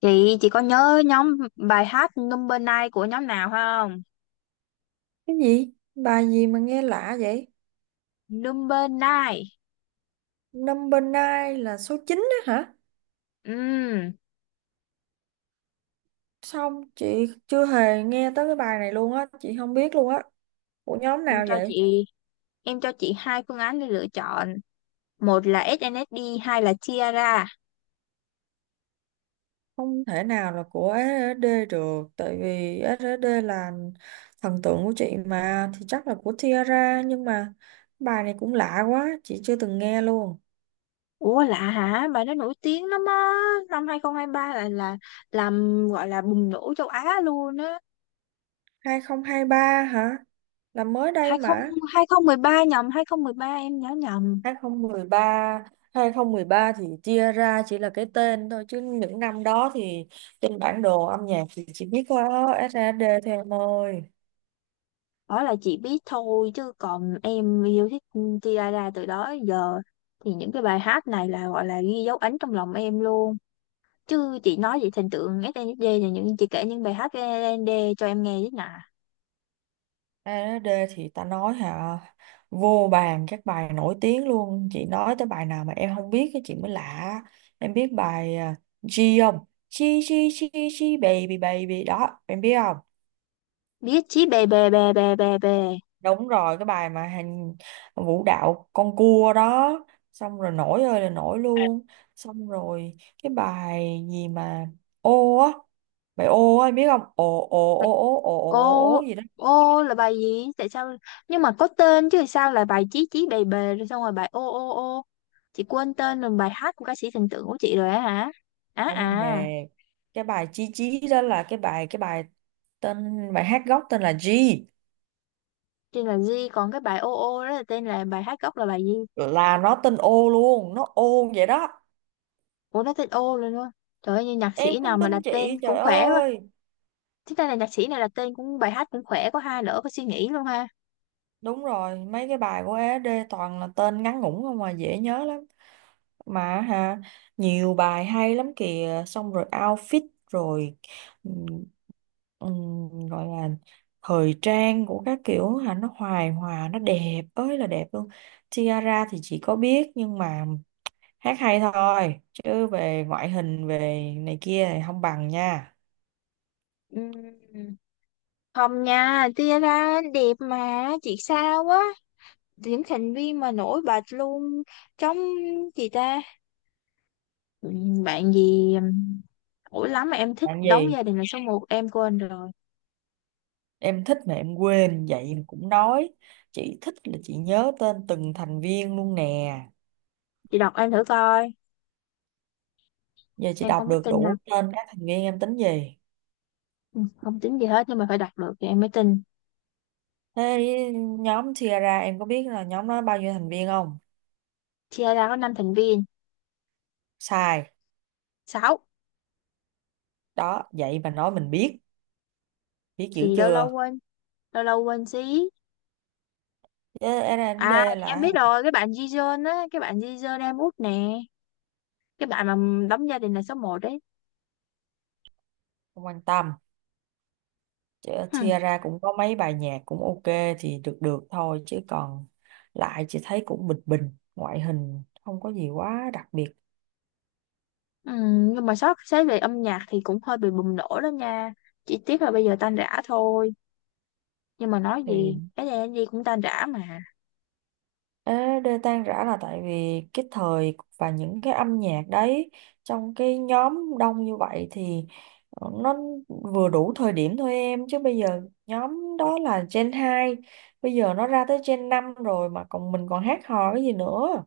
Chị có nhớ nhóm bài hát Number Nine của nhóm nào không? Cái gì? Bài gì mà nghe lạ vậy? Number Nine. Number nine là số 9 á hả? Ừm, Xong chị chưa hề nghe tới cái bài này luôn á, chị không biết luôn á. Của nhóm em nào cho vậy? chị em cho chị hai phương án để lựa chọn. Một là SNSD, hai là Tiara. Không thể nào là của SNSD được, tại vì SNSD là thần tượng của chị mà, thì chắc là của Tiara, nhưng mà bài này cũng lạ quá, chị chưa từng nghe luôn. Ủa lạ hả? Bài đó nổi tiếng lắm á. Năm 2023 là làm gọi là bùng nổ châu Á luôn á. 2023 hả? Là mới đây mà. 20 ba nhầm, hai không một ba, em nhớ nhầm. 2013 thì chia ra chỉ là cái tên thôi, chứ những năm đó thì trên bản đồ âm nhạc thì chỉ biết có ét A SAD thôi em ơi. Đó là chị biết thôi, chứ còn em yêu thích Tiara từ đó đến giờ thì những cái bài hát này là gọi là ghi dấu ấn trong lòng em luôn, chứ chị nói về thần tượng SNSD là những chị kể những bài hát của SNSD cho em nghe chứ nè. SAD thì ta nói hả, vô bàn các bài nổi tiếng luôn, chị nói tới bài nào mà em không biết cái chị mới lạ. Em biết bài à, G không? G, G, G, G baby baby đó em biết không? Biết chí bè bè bè bè bè bè. Đúng rồi, cái bài mà hành vũ đạo con cua đó, xong rồi nổi ơi là nổi luôn. Xong rồi cái bài gì mà ô á, bài ô á em biết không, ồ ồ ồ ồ ồ ồ Ô ồ gì đó. ô là bài gì, tại sao, nhưng mà có tên chứ, sao là bài chí chí bè bè rồi xong rồi bài ô ô ô chị quên tên rồi, bài hát của ca sĩ thần tượng của chị rồi á hả, á Không hề, à. cái bài chí chí đó là cái bài tên, bài hát gốc tên là G. Tên là G, còn cái bài ô ô đó là tên là bài hát gốc là bài gì? Là nó tên ô luôn, nó ô vậy đó. Ủa nó tên ô luôn á? Trời ơi, như nhạc Em sĩ nào không mà đặt tin chị, tên trời cũng khỏe quá. ơi. Thế đây là nhạc sĩ này đặt tên cũng bài hát cũng khỏe, có hai nữa, có suy nghĩ luôn ha. Đúng rồi, mấy cái bài của ED toàn là tên ngắn ngủn không mà dễ nhớ lắm. Mà hả, nhiều bài hay lắm kìa, xong rồi outfit rồi, ừm, gọi là thời trang của các kiểu hả, nó hoài hòa nó đẹp ơi là đẹp luôn. Tiara thì chị có biết nhưng mà hát hay thôi, chứ về ngoại hình về này kia thì không bằng nha. Ừm, Không nha, tia đẹp mà chị sao quá, những thành viên mà nổi bật luôn trong chị ta. Bạn gì nổi lắm mà em thích Làm đóng gì? gia đình là số một, em quên rồi. Em thích mà em quên vậy mà cũng nói. Chị thích là chị nhớ tên từng thành viên luôn nè. Chị đọc em thử coi. Giờ chị Em đọc không có được tin đâu. đủ tên các thành viên em tính gì? Không tính gì hết, nhưng mà phải đọc được thì em mới tin. Thế nhóm chia ra em có biết là nhóm nó bao nhiêu thành viên không? Chia có 5 thành viên. Sai. Sáu. Đó, vậy mà nói mình biết. Biết dữ Thì lâu lâu chưa? quên, lâu lâu quên xí. Chứ À R&D em là Hằng biết rồi, cái bạn Jijun á, cái bạn Jijun em út nè, cái bạn mà đóng gia đình là số một đấy. không quan tâm. Chứ chia Hmm. ra cũng có mấy bài nhạc cũng ok thì được được thôi. Chứ còn lại chị thấy cũng bình bình. Ngoại hình không có gì quá đặc biệt. Nhưng mà sót xét về âm nhạc thì cũng hơi bị bùng nổ đó nha, chỉ tiếc là bây giờ tan rã thôi, nhưng mà nói thì gì cái này gì cũng tan rã mà. Ê, đê tan rã là tại vì cái thời và những cái âm nhạc đấy, trong cái nhóm đông như vậy thì nó vừa đủ thời điểm thôi em, chứ bây giờ nhóm đó là Gen hai, bây giờ nó ra tới Gen 5 rồi mà còn mình còn hát hò cái gì nữa.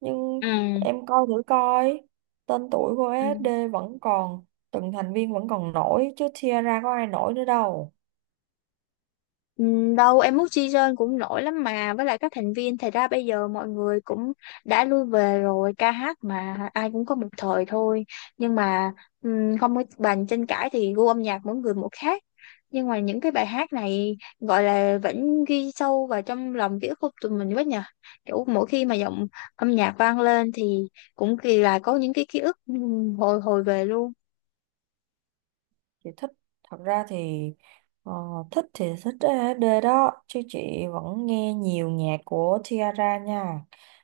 Nhưng Ừ. em coi thử coi tên tuổi của Ừ. SD vẫn còn, từng thành viên vẫn còn nổi, chứ Tiara có ai nổi nữa đâu. Ừ, đâu em mút season cũng nổi lắm, mà với lại các thành viên thì ra bây giờ mọi người cũng đã lui về rồi, ca hát mà ai cũng có một thời thôi. Nhưng mà không có bàn tranh cãi thì gu âm nhạc mỗi người một khác, nhưng mà những cái bài hát này gọi là vẫn ghi sâu vào trong lòng ký ức của tụi mình quá nhờ, kiểu mỗi khi mà giọng âm nhạc vang lên thì cũng kỳ là có những cái ký ức, hồi hồi về luôn. Chị thích, thật ra thì ờ, thích thì thích SD đó, chứ chị vẫn nghe nhiều nhạc của Tiara nha.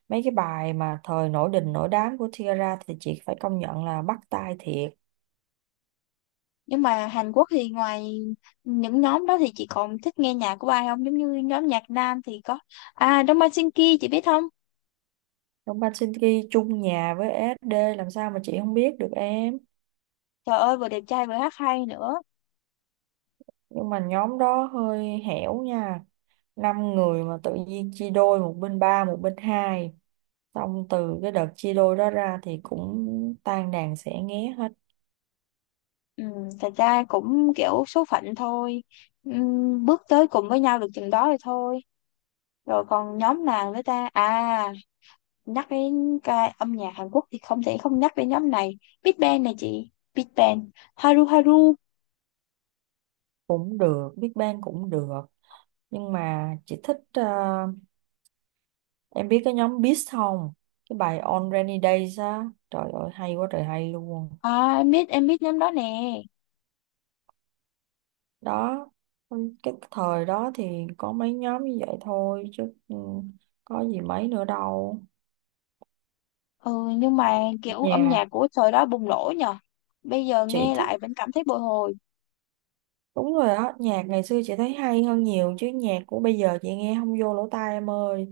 Mấy cái bài mà thời nổi đình nổi đám của Tiara thì chị phải công nhận là bắt tai thiệt. Nhưng mà Hàn Quốc thì ngoài những nhóm đó thì chị còn thích nghe nhạc của ai không? Giống như nhóm nhạc nam thì có, Đông Ban Shin Ki chị biết không? Đông Ban Shinki chung nhà với SD làm sao mà chị không biết được em. Trời ơi, vừa đẹp trai vừa hát hay nữa. Nhưng mà nhóm đó hơi hẻo nha, năm người mà tự nhiên chia đôi, một bên ba một bên hai, xong từ cái đợt chia đôi đó ra thì cũng tan đàn xẻ nghé hết. Ừ, thật ra cũng kiểu số phận thôi. Ừ, bước tới cùng với nhau được chừng đó thì thôi. Rồi còn nhóm nào nữa ta? À, nhắc đến cái âm nhạc Hàn Quốc thì không thể không nhắc đến nhóm này. Big Bang này chị. Big Bang. Haru Haru. Cũng được, Big Bang cũng được, nhưng mà chị thích, em biết cái nhóm Beast không? Cái bài On Rainy Days á, trời ơi hay quá trời hay luôn. À em biết nhóm đó nè. Đó cái thời đó thì có mấy nhóm như vậy thôi, chứ ừ, có gì mấy nữa đâu. Ừ, nhưng mà kiểu âm Nhà nhạc của thời đó bùng nổ nhờ. Bây giờ chị nghe thích. lại vẫn cảm thấy bồi hồi. Đúng rồi đó, nhạc ngày xưa chị thấy hay hơn nhiều, chứ nhạc của bây giờ chị nghe không vô lỗ tai em ơi.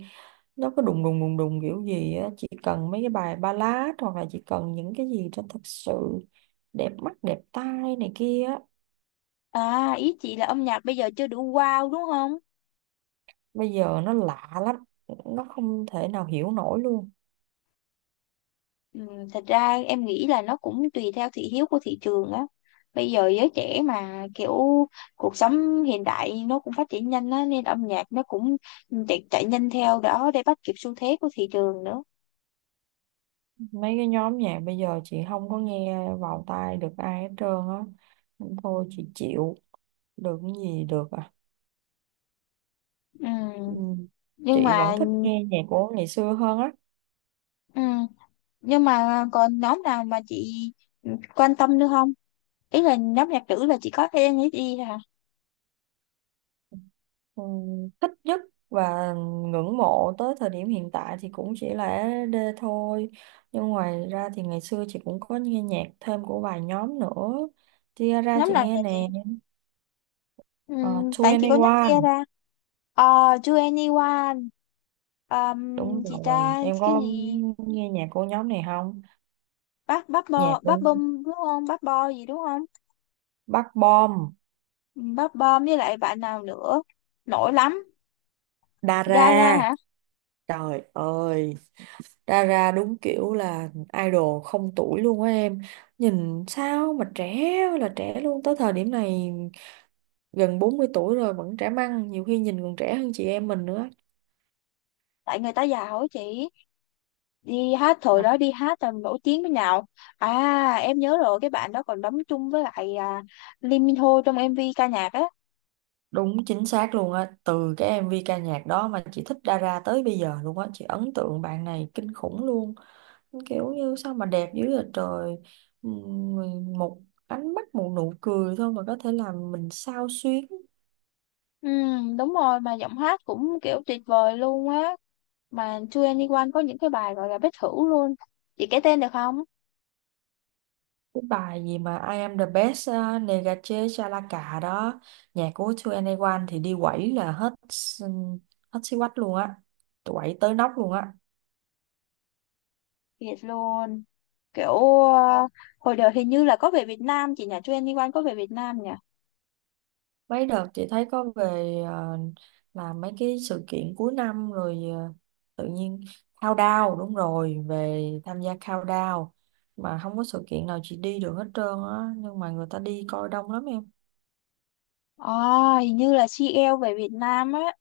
Nó cứ đùng đùng đùng đùng kiểu gì á, chị cần mấy cái bài ballad, hoặc là chị cần những cái gì cho thật sự đẹp mắt, đẹp tai này kia á. À, ý chị là âm nhạc bây giờ chưa đủ wow đúng không? Bây giờ nó lạ lắm, nó không thể nào hiểu nổi luôn. Ừ, thật ra em nghĩ là nó cũng tùy theo thị hiếu của thị trường á. Bây giờ giới trẻ mà kiểu cuộc sống hiện đại nó cũng phát triển nhanh á, nên âm nhạc nó cũng chạy nhanh theo đó để bắt kịp xu thế của thị trường nữa. Mấy cái nhóm nhạc bây giờ chị không có nghe vào tai được ai hết trơn á. Thôi chị chịu, được cái gì được à. Ừ, Ừ. nhưng Chị vẫn mà thích nghe nhạc của ngày xưa hơn á. ừ, nhưng mà còn nhóm nào mà chị quan tâm nữa không? Ý là nhóm nhạc nữ là chị có thể nghĩ đi hả. Ừ, thích nhất và ngưỡng mộ tới thời điểm hiện tại thì cũng chỉ là SD thôi, nhưng ngoài ra thì ngày xưa chị cũng có nghe nhạc thêm của vài nhóm nữa. Tiara Nhóm chị nào nghe vậy chị? nè. Tại chị có nhắc 2NE1, kia ra. ờ To anyone, đúng gì rồi, ta em cái có gì. nghe nhạc của nhóm này không? Bắp bắp Nhạc bo của bắp bom đúng không, bắp bo gì đúng không? Bắc Bom. Ừ, bắp bom với lại bạn nào nữa nổi lắm. Dara, Dara hả? trời ơi, Dara đúng kiểu là idol không tuổi luôn á em, nhìn sao mà trẻ ơi là trẻ luôn, tới thời điểm này gần 40 tuổi rồi vẫn trẻ măng, nhiều khi nhìn còn trẻ hơn chị em mình nữa. Tại người ta giàu á chị, đi hát thời Mà đó đi hát là nổi tiếng thế nào. À em nhớ rồi, cái bạn đó còn đóng chung với lại Lee Min Ho trong MV ca nhạc á. đúng chính xác luôn á, từ cái MV ca nhạc đó mà chị thích Dara tới bây giờ luôn á, chị ấn tượng bạn này kinh khủng luôn, kiểu như sao mà đẹp dữ vậy trời. Một ánh mắt một nụ cười thôi mà có thể làm mình xao xuyến. Ừ, đúng rồi, mà giọng hát cũng kiểu tuyệt vời luôn á. Mà Chu Anyone có những cái bài gọi là bất thử luôn, chị kể tên được không? Cái bài gì mà I am the best, Negache Chalaka đó, nhạc của 2NE1 thì đi quẩy là hết xí quách luôn á, quẩy tới nóc luôn á. Thiệt luôn, kiểu ờ, hồi đợt hình như là có về Việt Nam chị nhỉ, Chu Anyone có về Việt Nam nhỉ. Mấy đợt chị thấy có về, làm mấy cái sự kiện cuối năm rồi, tự nhiên countdown, đúng rồi, về tham gia countdown mà không có sự kiện nào chị đi được hết trơn á, nhưng mà người ta đi coi đông lắm em. à, Hình như là CL về Việt Nam á.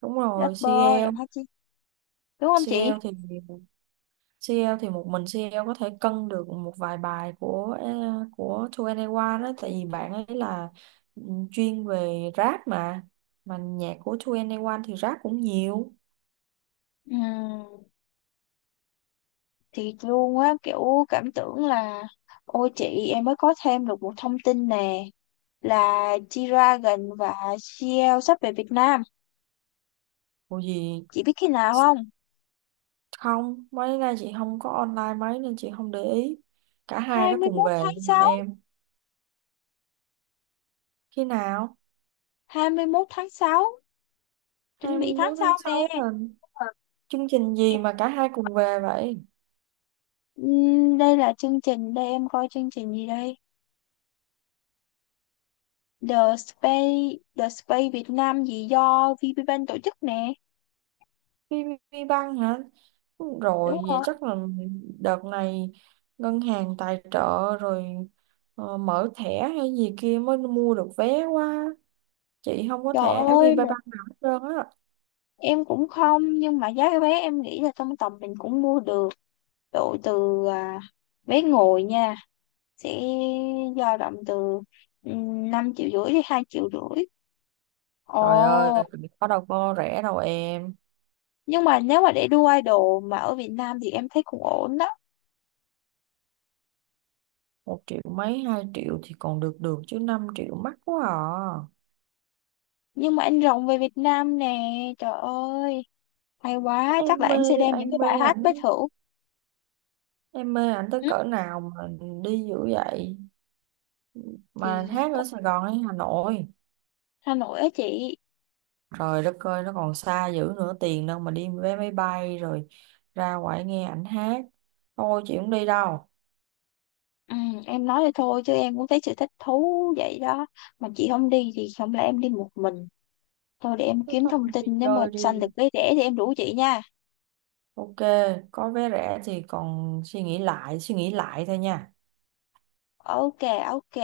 Đúng rồi, Rapper CL. giọng hát chi, đúng không chị? CL thì CL thì một mình CL có thể cân được một vài bài của của 2NE1 đó, tại vì bạn ấy là ừ, chuyên về rap mà nhạc của 2NE1 thì rap cũng nhiều. Ừ, thiệt luôn á, kiểu cảm tưởng là ôi chị, em mới có thêm được một thông tin nè, là G-Dragon và CL sắp về Việt Nam. Ủa gì? Chị biết khi nào không? Không, mấy nay chị không có online mấy nên chị không để ý. Cả hai đó cùng 21 về tháng nhưng mà 6, em khi nào? 21 tháng 6, chuẩn bị 21 tháng tháng sau nè. 6 là Ờ. chương trình gì mà cả hai cùng về vậy? Đây là chương trình, đây em coi chương trình gì đây? The Space, The Space Việt Nam gì do VPBank tổ chức nè. VPBank băng hả? Đúng Rồi vậy rồi. chắc là đợt này ngân hàng tài trợ rồi, ờ, mở thẻ hay gì kia mới mua được vé quá, chị không có Trời thẻ ơi, VPBank một nào hết trơn á. em cũng không, nhưng mà giá vé em nghĩ là trong tầm mình cũng mua được. Độ từ vé ngồi nha, sẽ dao động từ 5,5 triệu đến 2,5 triệu. Trời ơi, Ồ. có đâu có rẻ đâu em, Nhưng mà nếu mà để đua idol mà ở Việt Nam thì em thấy cũng ổn đó. một triệu mấy hai triệu thì còn được được chứ 5 triệu mắc quá à. Nhưng mà anh rồng về Việt Nam nè, trời ơi, hay quá, em chắc là mê em sẽ đem em những cái mê bài hát ảnh bất hữu. em mê ảnh tới ừ, cỡ nào mà đi dữ vậy, mà thì hát ở cũng Sài Gòn hay Hà Nội? Hà Nội á chị. Trời đất ơi, nó còn xa dữ nữa, tiền đâu mà đi vé máy bay rồi ra ngoài nghe ảnh hát. Thôi chị không đi đâu. Ừ, em nói vậy thôi chứ em cũng thấy sự thích thú vậy đó. Mà chị không đi thì không lẽ em đi một mình. Thôi để em Thôi kiếm thôi thông mình tin đi nếu mà chơi sanh được đi, vé rẻ thì em rủ chị nha. ok, có vé rẻ thì còn suy nghĩ lại thôi nha. Ok, ok.